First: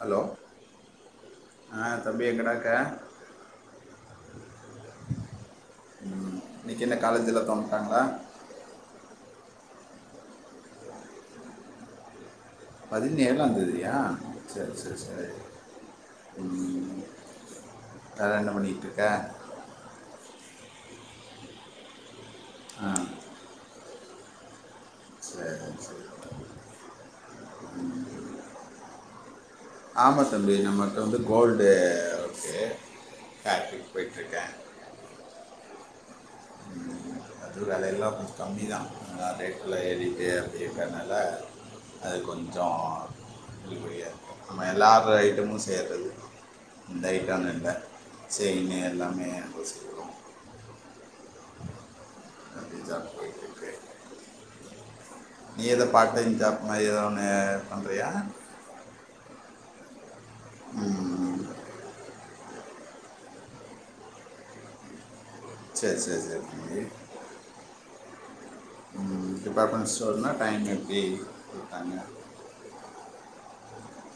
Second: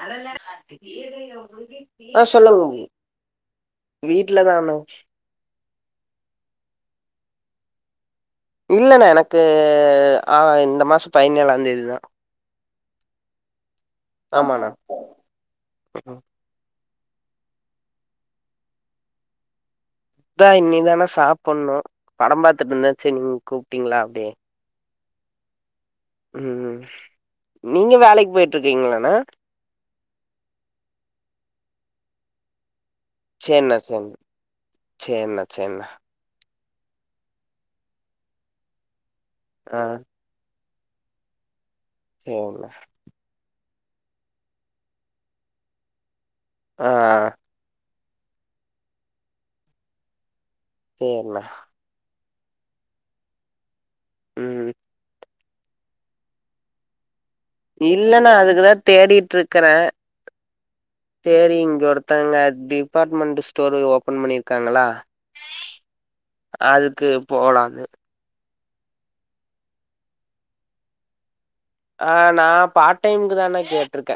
Hello ஆ தம்பி அ எங்கடாக்க சொல்லுங்கே வீட்டுலதா அண்ணா இன்னிக் என்ன காலேஜ் எல்லா தோண்ட்டாங்ளா இல்லண்ண எனக்கு அ இந்த மாச பதினேழா தேதி தா பதினேழாந் தேதியா ஆமாண்ணா சேர் சேர் சரி வேற என்ன பண்ணிகிட்ருக்க தா இன்னிக்தானா சாப்புன்ணு பட பாத்துட்ருந்த சேர் நீங்க கூப்ட்டீங்ளா அப்டே சேர் சே ம்ம் நீங்க வேலைக்கி போய்ட்ருக்கீங்ளண ஆமா தம்பி நம்மட்ட வந்து கோல்டு இருக்கு சேர்ண்ண சேர்ண்ண சேர்ண்ண சேர்ண்ண அது வேலை எல்லா கொஞ்சோ கம்மிதா அதா ரேட்டுல்லா ஆ ஏறிட்டு இருக்கற்னல அது சேர்ண்ணா கொஞ்சோ [unintelligible] நம்ம எல்லார் ஐட்டமும் சேர்றது ஆ இந்ஐட்டோன் இல்ல செயினு எல்லாமே [inaudible] சேர்ண்ணா எப்டி ஜாப் பொய்ட்ருக்கு ம் நீ எதோ பார்ட் டைம் ஜாப் மாரி எதோ ஒன்னு இல்லண்ணா நா அதுக்குதா தேடிட்ருக்குற ம், தேரி இங்க ஒர்த்தவங்க டிபார்ட்மெண்ட்ட் ஸ்டோரு ஓப்பன் பண்ணிருக்காங்களா சரி சரி சரி தம்பி அதுக்கு போலான்னு டிப்பார்மண்ட் ஸ்டோர்னா டைம் எப்டி [inaudible] அ நா பார் டைமுக்குதாண்ணா கேட்ருக்க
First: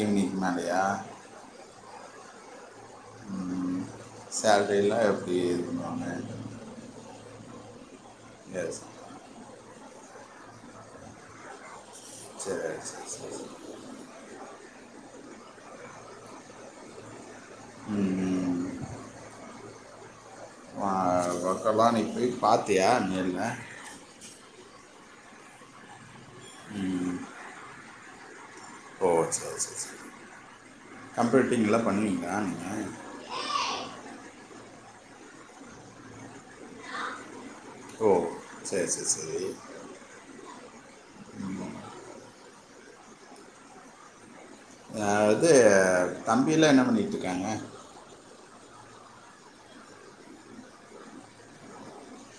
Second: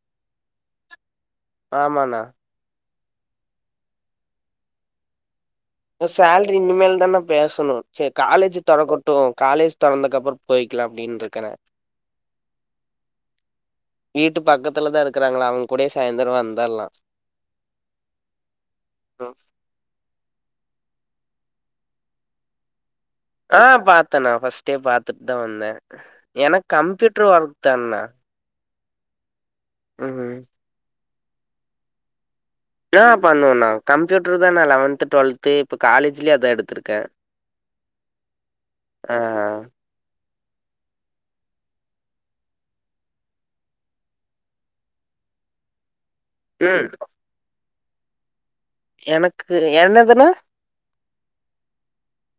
ஈவ்னிங்க்கு மேலயா ஆமாண்ணா சேலரிலா எப் சேரி இன்னுமேல் தாண்ணா பேசணு சேர் காலேஜி எஸ் தொறக்குட் டூவோ காலேஜ் தொறந்தக்கு அப்புற போயிக்கிலா அப்டின்ருக்கண சேரி செர் செர் சே வீட்டு பக்கத்துல தா இருக்குறாங்களா அவங் கூடயே சாய்ந்தர வந்தர்லா ம் ம் வா ஒர்க்கலா நீ பேய் பார்த்தியா நேரில் ஆ பாத்தணா ஃபர்ஸ்ட்டே பாத்துட் தா வந்த எனக் கம்ப்யூட்ரு ஒர்க் தாண்ணா ஓ சேர் சேர் சி ம் கம்ப்ரேட்டிங்லா பண்ணுவீங்ளா நீங்க நா பண்ணுவண்ணா கம்ப்யூட்ரு தா நா லவன்த்து டுவெல்த்து இப்போ காலேஜ்லியு அதா எடுத்துருக்க ஓ சேர் சேர் சேரி அ இது தம்பி எல்லா என்னா ம் பண்ணிட்ருக்காங்க எனக்கு என்னதுணா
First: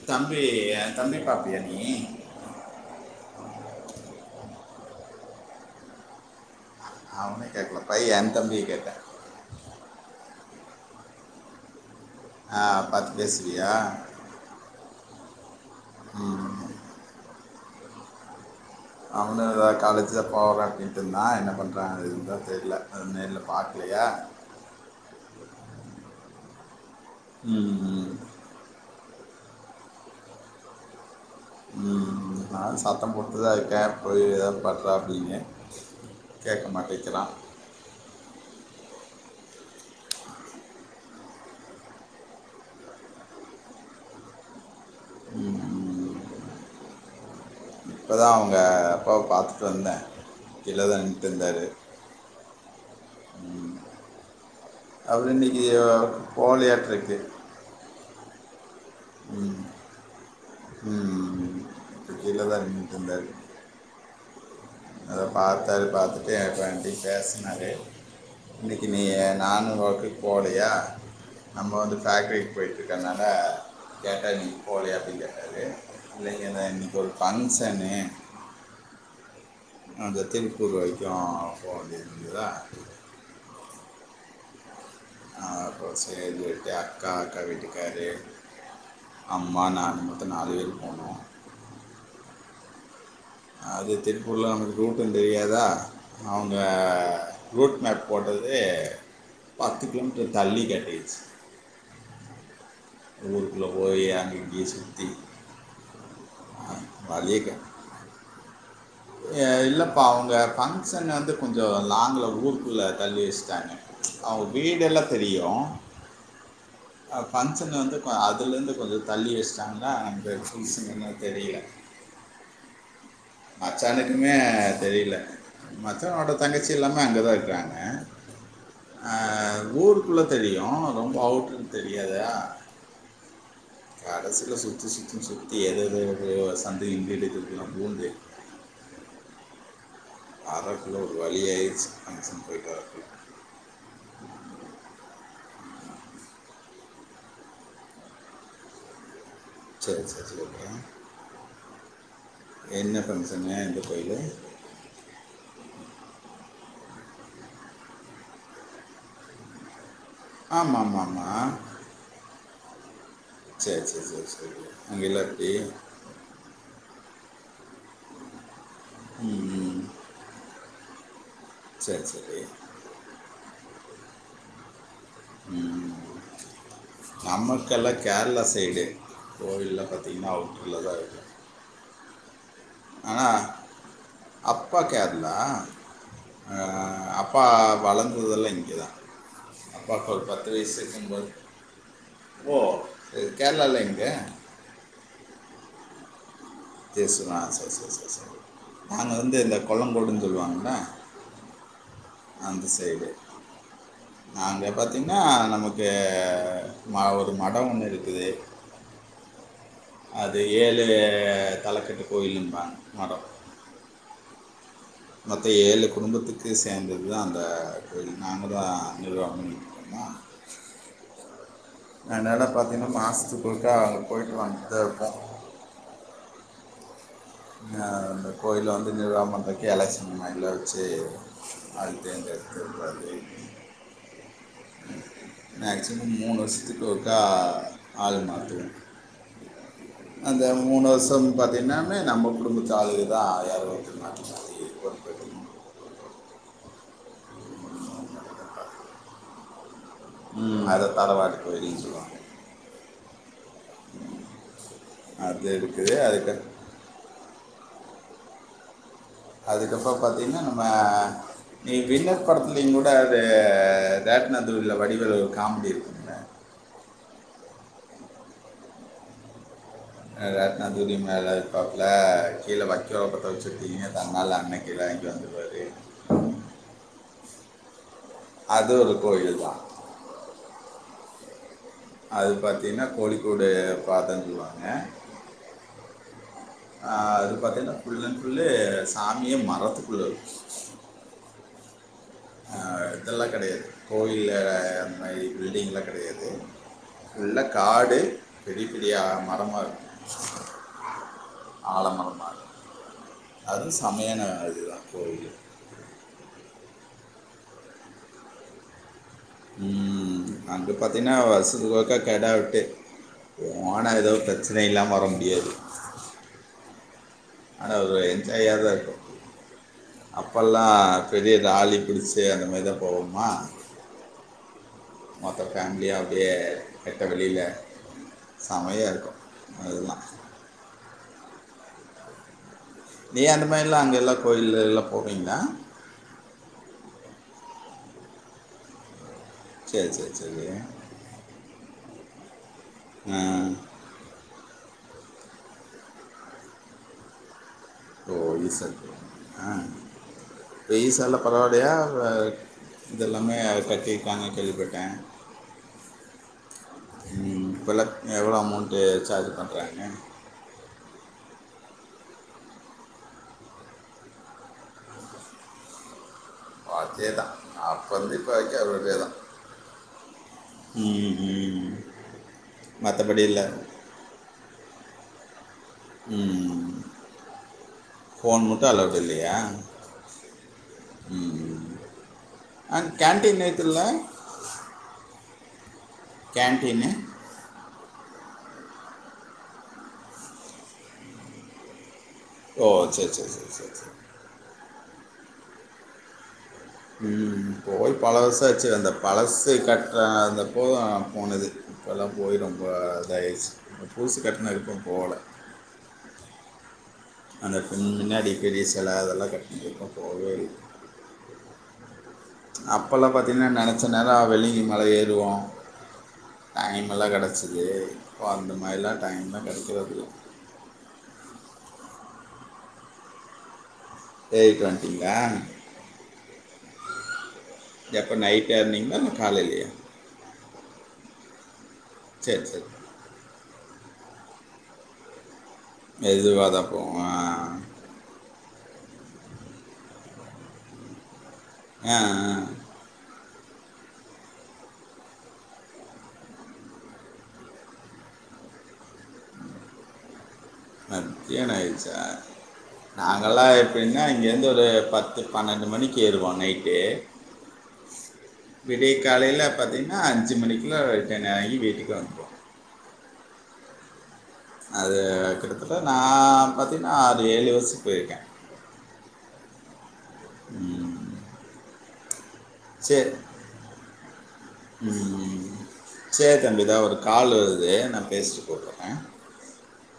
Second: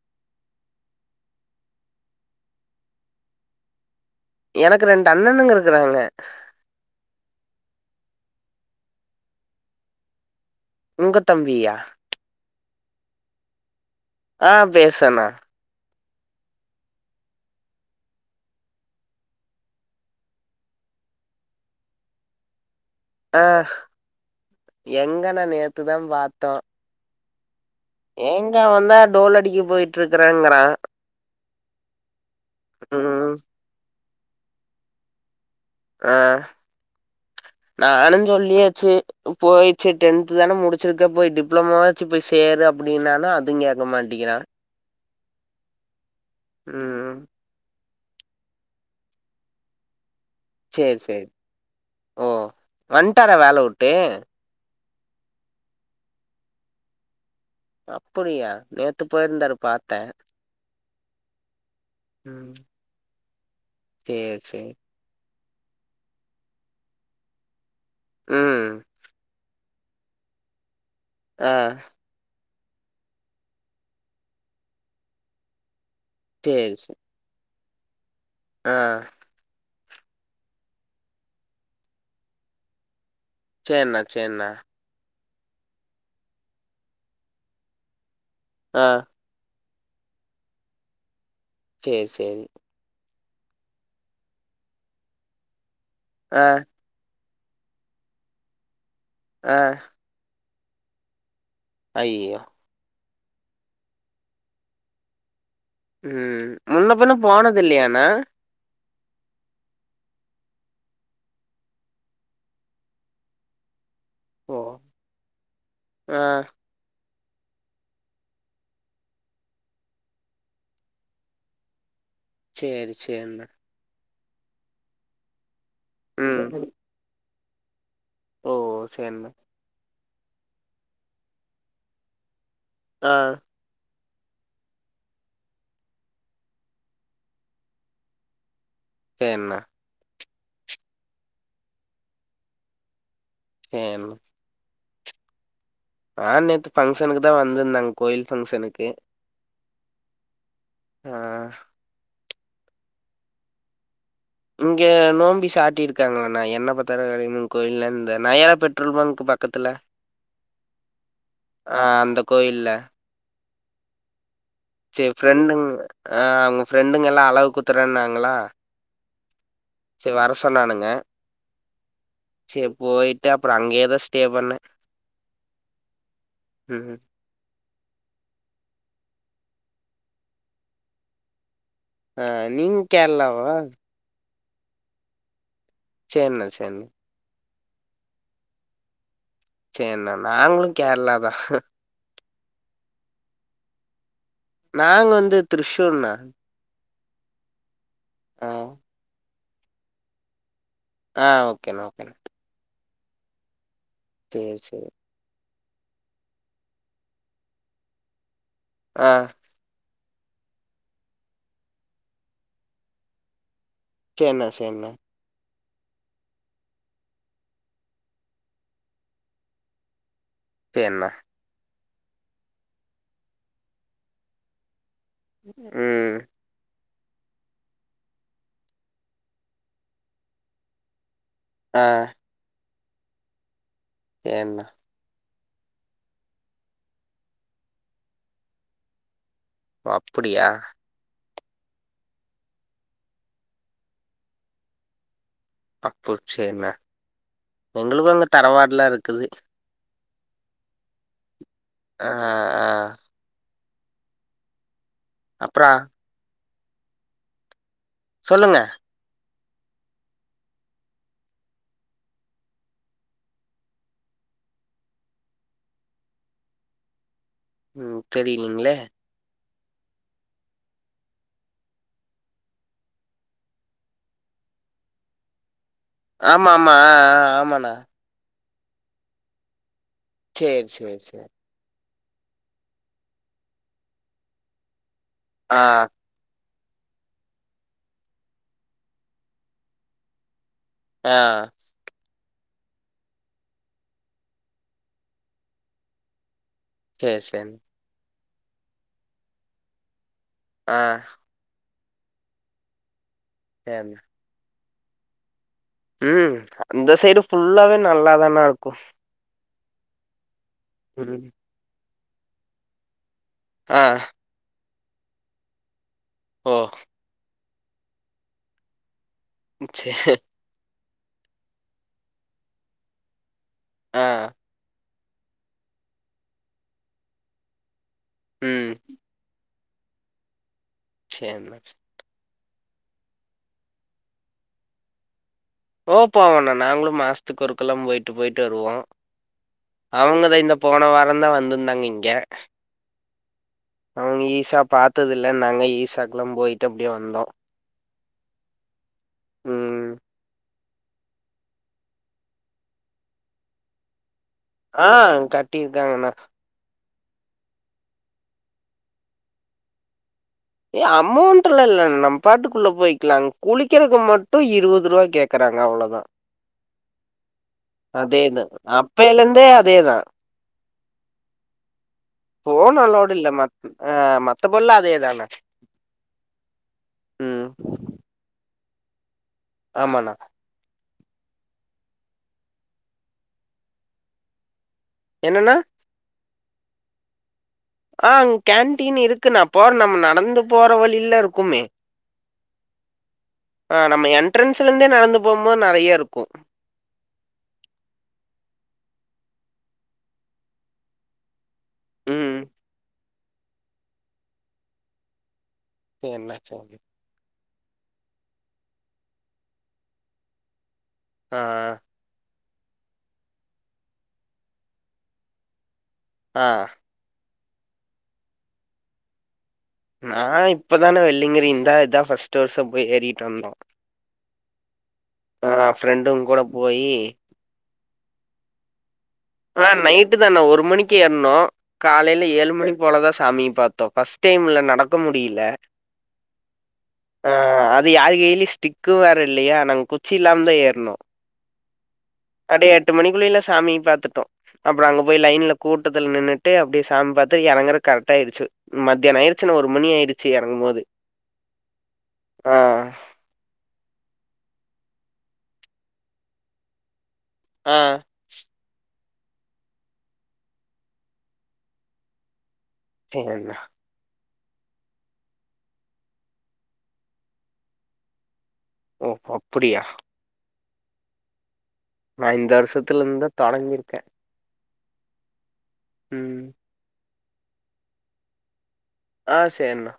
தம்பி ஏ தம்பி பாப்பியா நீ எனக்கு ரெண்டு அண்ணனுங்க இருக்குறாங்க அவன கேக்குலப்பா ஏ தம்பிய கேட்ட உங்க தம்பியா ஆ பாத்து பேசுவியா ஆ பேஸ்வணா ஆ அவனூ எதோ காலேஜ் தா போற அப்டின்ட்டு இருந்தா என்ன பண்றா இதுதா தெரியில அது நேர்ல பாக்கலையா எங்கண்ண நேத்துதா பாத்தோ ம் எங்க அவந்தா டோல் அடிக்க போயிட்ருக்கறேங்கிறா ம் நானு சத்தம் ம் போட்த்தா இருக்கே போய் எதாவது பட்றா அப்டின்னு அ நானுஞ் சொல்லியாச்சு போயிச்சி டென்த்து தான முடிச்சிருக்கே போய் டிப்ளமாவாச்சு போய் சேரு அப்டின்னாலு அதுவு கேக்க மாட்டேங்கிறா ம் ம் ம் இப்பதா அவுங்க அப்பாவ பாத்துட்டு வந்தே சேரி சேரி ஓ வந்ட்டாரா வேல உட்டு அது இன்னைக்கி போலையாட்ருக்கு அப்புடியா நேத்து ம் போயிருந்தாரு பாத்தே ம் கீழ ம் தா நின்னுட்ருந்தாரு சேரி சேரி அதா பாத்தாரு பாத்துட்டு அப்போ ஏன்டயு பேசுனாரு ம் இன்னைக்கி நீ நானு ஒர்க்குக்கு போலையா ஆ நம்ம வந்து ஃபேக்ட்ரிக்கு போய்ட்டுருக்கறனால கேட்ட நீ போலையா அப்டின்னு கேட்டாரு இல்லைங்க சேரி இன்னைக்கி சேரி ஒரு ஃபங்க்ஷனு ஆ அந்த தெனிப்பூர் வரைக்கூ போ வேண்டியது இருக்குதா சேர்ன்ன சேர்ன்ன அப்போ செரின்னுட்டு அக்கா அக்கா வீட்டுக்காரு ஆ ஆமா நா மொத்தொ நாலு பேர் போனோ சேர் சேரி அது திருப்பூர்ல நமக்கு ரூட்டூ தெரியாதா ஆ அவுங்க ரூட் மேப் போட்டது ஆ பத்து கிலோமீட்டர் தள்ளி காட்டிரிச்சி ஐயோ ஊருக்குள்ள போயி அங்க இங்க சுத்தி ம் முன்ன பிண்ண க போனது இல்லயாண்ண எ இல்லப்பா அவுங்க ஃபங்க்ஷன வந்து கொஞ்சொ லாங்ல ஊருக்குள்ள தள்ளி வஸ்ட்டாங்க அவுங்க ஓ வீடெல்லா தெரியு ஆ அ ஃபங்க்ஷன் வந்து கொ அதுலேருந்து கொஞ்சொ தள்ளி வச்சுட்டாங்களா அந்த ஃபங்க்ஷன்ன தெரியில சேரி சேரிணே மச்சானுக்குமே தெரியில மச்சானோட தங்கச்சி ம் எல்லாமே அங்கே தா இருக்கிறாங்க ஓ அ சேர்ண்ண ஊருக்குள்ள தெரியு ரொம்ப அவுட்ருன்னு தெரியாதா ஆ கடசில சுத்து சுத்துன் சுத்தி எதெதோ ஒரு சந்து இன்டு இடுக்கெலாம் பூந்து சேர்ண்ண வரக்குள்ள ஒரு வழியாருட்சி ஃபங்க்ஷன் போய்ட்டு வரக்குள்ள யேன் ஆ நேத்து ஃபங்க்ஷனுக்கு தா வந்திருந்தே கோயில் ஃபங்க்ஷனுக்கு செரி சார் [unintelligible] ஆ என்ன ஃபங்க்ஷனு எந்த கோயிலு இங்கே நோம்பி சாட்டிருக்காங்களா என்ன பத்தாரகாளியம்மன் கோயில இந்த நயாரா பெட்ரோல் பங்க் பக்கத்துல ஆமா மா மா ஆ அந்த கோயில்ல செர் செரி செரி செரி செரி ஃபிரெட்டுங் ஆ ஃப்ரன்டுங்கல்லா அலகு குத்துரன்னாங்களா ம், செர் வர சொன்னானுங்க செர் செரி சேரி போயிட்டு அப்புற அங்கயேதா ஸ்டே பண்ணே உ உ நமக்கெல்லா கேரளா சையிடு கோயில்ல பாத்திங்கன்னா அவ நல்லாதா இருக்கு ஆ நீங் ஆ அப்பா கேரளா சேர்ண்ண ஆ சேர்ண்ண அப் பா வளர்ந்ததுல்லா இங்கதா அப்பாவுக்கு சேர்ண்ணா ஒரு பத்து நாங்களு கேரளா தா வயசுக்கும்போது ஓ இது கேரளால எங்க நாங்க வந்து திரசூர் னே திரிசூரா ஆ செர் செர் செர் செர் ஆ நாங்க வந்து இந்த கொல்லங்கோடுன்னு சொல்லுவாங்கல ஆ ஓகேண்ணா ஓகேண்ணா அந்த சையிடு சேரி நாங்க சேரி பாத்தீங் நா நமக்கு ம ஒரு மடோ ஒன்னு இருக்குது ஆ அது ஏழு தலக்கட்டு கோயிலுன்றாங்க மடோ சேரிண சேரிண மத்த ஏழு குடும்பத்துக்கு சேந்தது தா அந்த க நாங்க தா நிர்வாகோ ஆ சேரிண்ணே ஆனால பாத்திங்கன்னா மாசத்துக்கொருக்கா அங்க போயிட்டு வந்துட்டுதா இருப்போ உ ஆ இந்த கோயில வந்து நிர்வாகோ பண்ணுறதுக்கு எலெக்ஷன் மைண்டில் வச்சு ஆ அழு தேந்தது இருபது என்ன மேக்சிமம் மூணு வருஷத்துக்கு ஒருக்கா ஆள் மாத்துவோ ஓ அந்த அப்படியா மூணு வருசோ பாத்தீங்கன்னாமே நம்ம குடும்பத்தாலளுக தா யார [unintelligible] அப்போ சரிண்ணே எங்களுக்கு அங்க தரவாடல்லா இருக்குது உ அது தரவாடி கோரி ஆ ஆ அது அப்புறோ இருக்குது அதுக்கடு சொல்லுங்க அதுக்கப்புறோ பாத்தீங்கன்னா நம்ம நீ வின்னர் படத்துலயு கூட அது [unintelligible] வடிவேல் ஒரு காமெடி இருக்கு உ தெரியலைங்களே ரத்னாதுரி மேலது போக்கத்தில் கீழே வைக்கோர பற்ற வச்சுருக்கிங்க தன்னால் அண்ணன் கீழ வாங்கி வந்து வரி ஆமா ஆமா ஆ ஆமாண்ண அது ஒரு கோயிலு தா சேரி சேரி சேரி அது பாத்திங்னா கோழிக்கூடு பாத்தன் சொல்லுவாங்க ஆ அ அது பாத்தீங்கனா ஃபுல்லன் ஃபுல்லு சாமியே மரத்துக்குள்ள இருக்கு ஆ அ இதெல்லா கெடையாது கோயில்ல அந்த மாரி பில்டிங்லா கெடையாது சேரி எல்லா சேரிண்ணா காடு பெரிய பெரியா மரமா இருக்கு அ ஆலமரமா அதுவு சேர்ண்ணா சமையான அதுதா கோயிலு ம் அந்த சைடு ஃபுல்லாவே நல்லாதான இருக்கு ம் அண்டு பாத்தீனா ம் வருசதுக்கு ஒருக்கா கெடா வெட்டு ஆ போனா எதோ பிரச்சனை இல்லாம வர முடியாது ஓ ஆனா என்ஜாயா தா இருக்கு சே அப்பெல்லா பெரிய லாலி பிடிச்சு அந்த மாரி தா போவோமா ஆ மொத்த ஃபேமிலிய அப்டியே வெட்ட வெளில ம் செமையா இருக்கு அதுதா சேரிண்ண நீ அந்த மாரிலா அங்க எல்லா கோயில்லல்லா போவிங்லா ஓ போவண்ணா நாங்களு மாசத்துக்கு ஒருக்கெல்லா போயிட்டு போயிட்டு வருவோ சரி சரி அவங்கதா இந்த சரி போன வாரந்தா வந்திருந்தாங்க இங்க ஆ அவுங்க ஈசா பாத்ததில்லனாங்க ஈசாக்கெல்லா போயிட்டு அப்டியே வந்தோ ஓ ஈசாக்கு போனீங்களா ம் அ ஈசாலா பரவால்லயா அ இதெல்லாமே கட்டி க்காங்க கேள்விபட் ஆ கட்டிருக்காங்கண்ணா ம் இப்பல்லா எவ்ளோ அமௌண்ட்டு சார்ஜ் பண்றாங்க ஏ அமௌண்டல்ல இல்ல நம் பாட்டுக்குள்ள போய்கிக்கலாங் குளிக்கிறதுக்கு மட்டு இருவது ரூபா கேக் க்கறாங்க அவ்ளதா அதே தா அப்பந்தி இப்ப தான் வரைக்கு அதே தா அப்பையிலேருந்தே அதே ம் ம் ஃபோன் அளவுடு இல்ல மத் மத்தபல்ல அதேதான ம் ஃபோன் மட்டு அளவுடு இல்லையா ஆமாண்ணா ம் அ கேன்ட்டீன் ஏத்துல என்னென்னா கேன்டீனு ஆ கேன்டீன் இருக்குண்ணா போற நம்ப நடந்து போற வழில இருக்குமே ஓ செரி செரி செரி ஆ நம்ம என்ட்ரன்ஸுலெந்தே நடந்து போம்மோது நெறய இருக்கு ம் போயி பல வருஷோ ஆச்சி அந்த பழச கட்ற அந்த போ போனது இப்பெல்லா போயி ம். ரொம்ப இதாய்ர்ச்சு இப்ப புதுசு கட்னதுக்கப்றோ போகல என்ன ஆச்சு அப்டி அந்த பின் முன்னாடி பெரிய செல அதெல்லா கட்னத்கப்றோ போவே இல்ல ஆ அப்பல்லா பாத்தீங்ன்னா நெனச்ச நேரோ வெள்ளங்கி மல ஏறுவோ ஆ. டைம் நல்லா கடச்சிது இப்போ அந்த மாரிலா டைம்லா கெடைக்கிறதி நா இப்பதானே வெள்ளிங்கிரி இந்நா இதா ஃபஸ்ட் வர்ஷோ போய் ஏறிட்டு வந்தோ ஏறிட்டு வந்துட்டிங்களா ஆ ஃப்ரெண்டுங் கூட போயி எப்போ நைட் ஏற்னீங்ளா அ நைட்டு தான ஒரு மணிக்கு ஏற்னோ காலையில சரி ஏழு சரி மணி போலதா சாமிய பாத் தோ ஃபஸ்ட் டைம்ல நடக்க முடியில மெதுவாதா போகோ ஆ அது யாரு கெய்லு ஸ்டிக்கு வேற இல்லயா நாங்க குச்சி இல்லாம்தா ஏற்னோ ஆ ஆ கடை எட்டு மணிக்குள்ளேலா சாமி பாத்துட் அப்புற அங்க போய் லைன்ல கூட்டத்துல நின்னுட்டு அப்டியே சாமி பாத்துட் எறங்குற கரெக்ட்டா ஆயிருச்சு மத்தியானோ ஆயிருச்சுன்னா ஒரு மணி ஆயிருச்சு எறங்கும்போது ஆ அங்கெல்லா எப்டின்னா இங்கேந்து ஒரு பத்து பன்னெண்டு மணிக்கு ஏறுவோ நைட்டு ஆ விடிய காலையில பாத்திங்ன்னா அஞ்சு மணிக்குள்ள ரிட்டன் ஆயி வீட்டுக்கு வந்துருவோ சேரிங்க அது கிட்டத்தட்ட நா பாத்தீங்ன்னா அறு ஏழு வர்ஷோ போயிருக்கே ஒ ஒ அப்பிடியா ம். நா இந்த சரி வருஷத்துலெந்தா தொடங்கிருக்கே ம் ம். சேர் தம்பி இதா ஒரு கால் வருது நா பேஸ்ட்டு கூப்புறே ஆ சேர்ண்ணா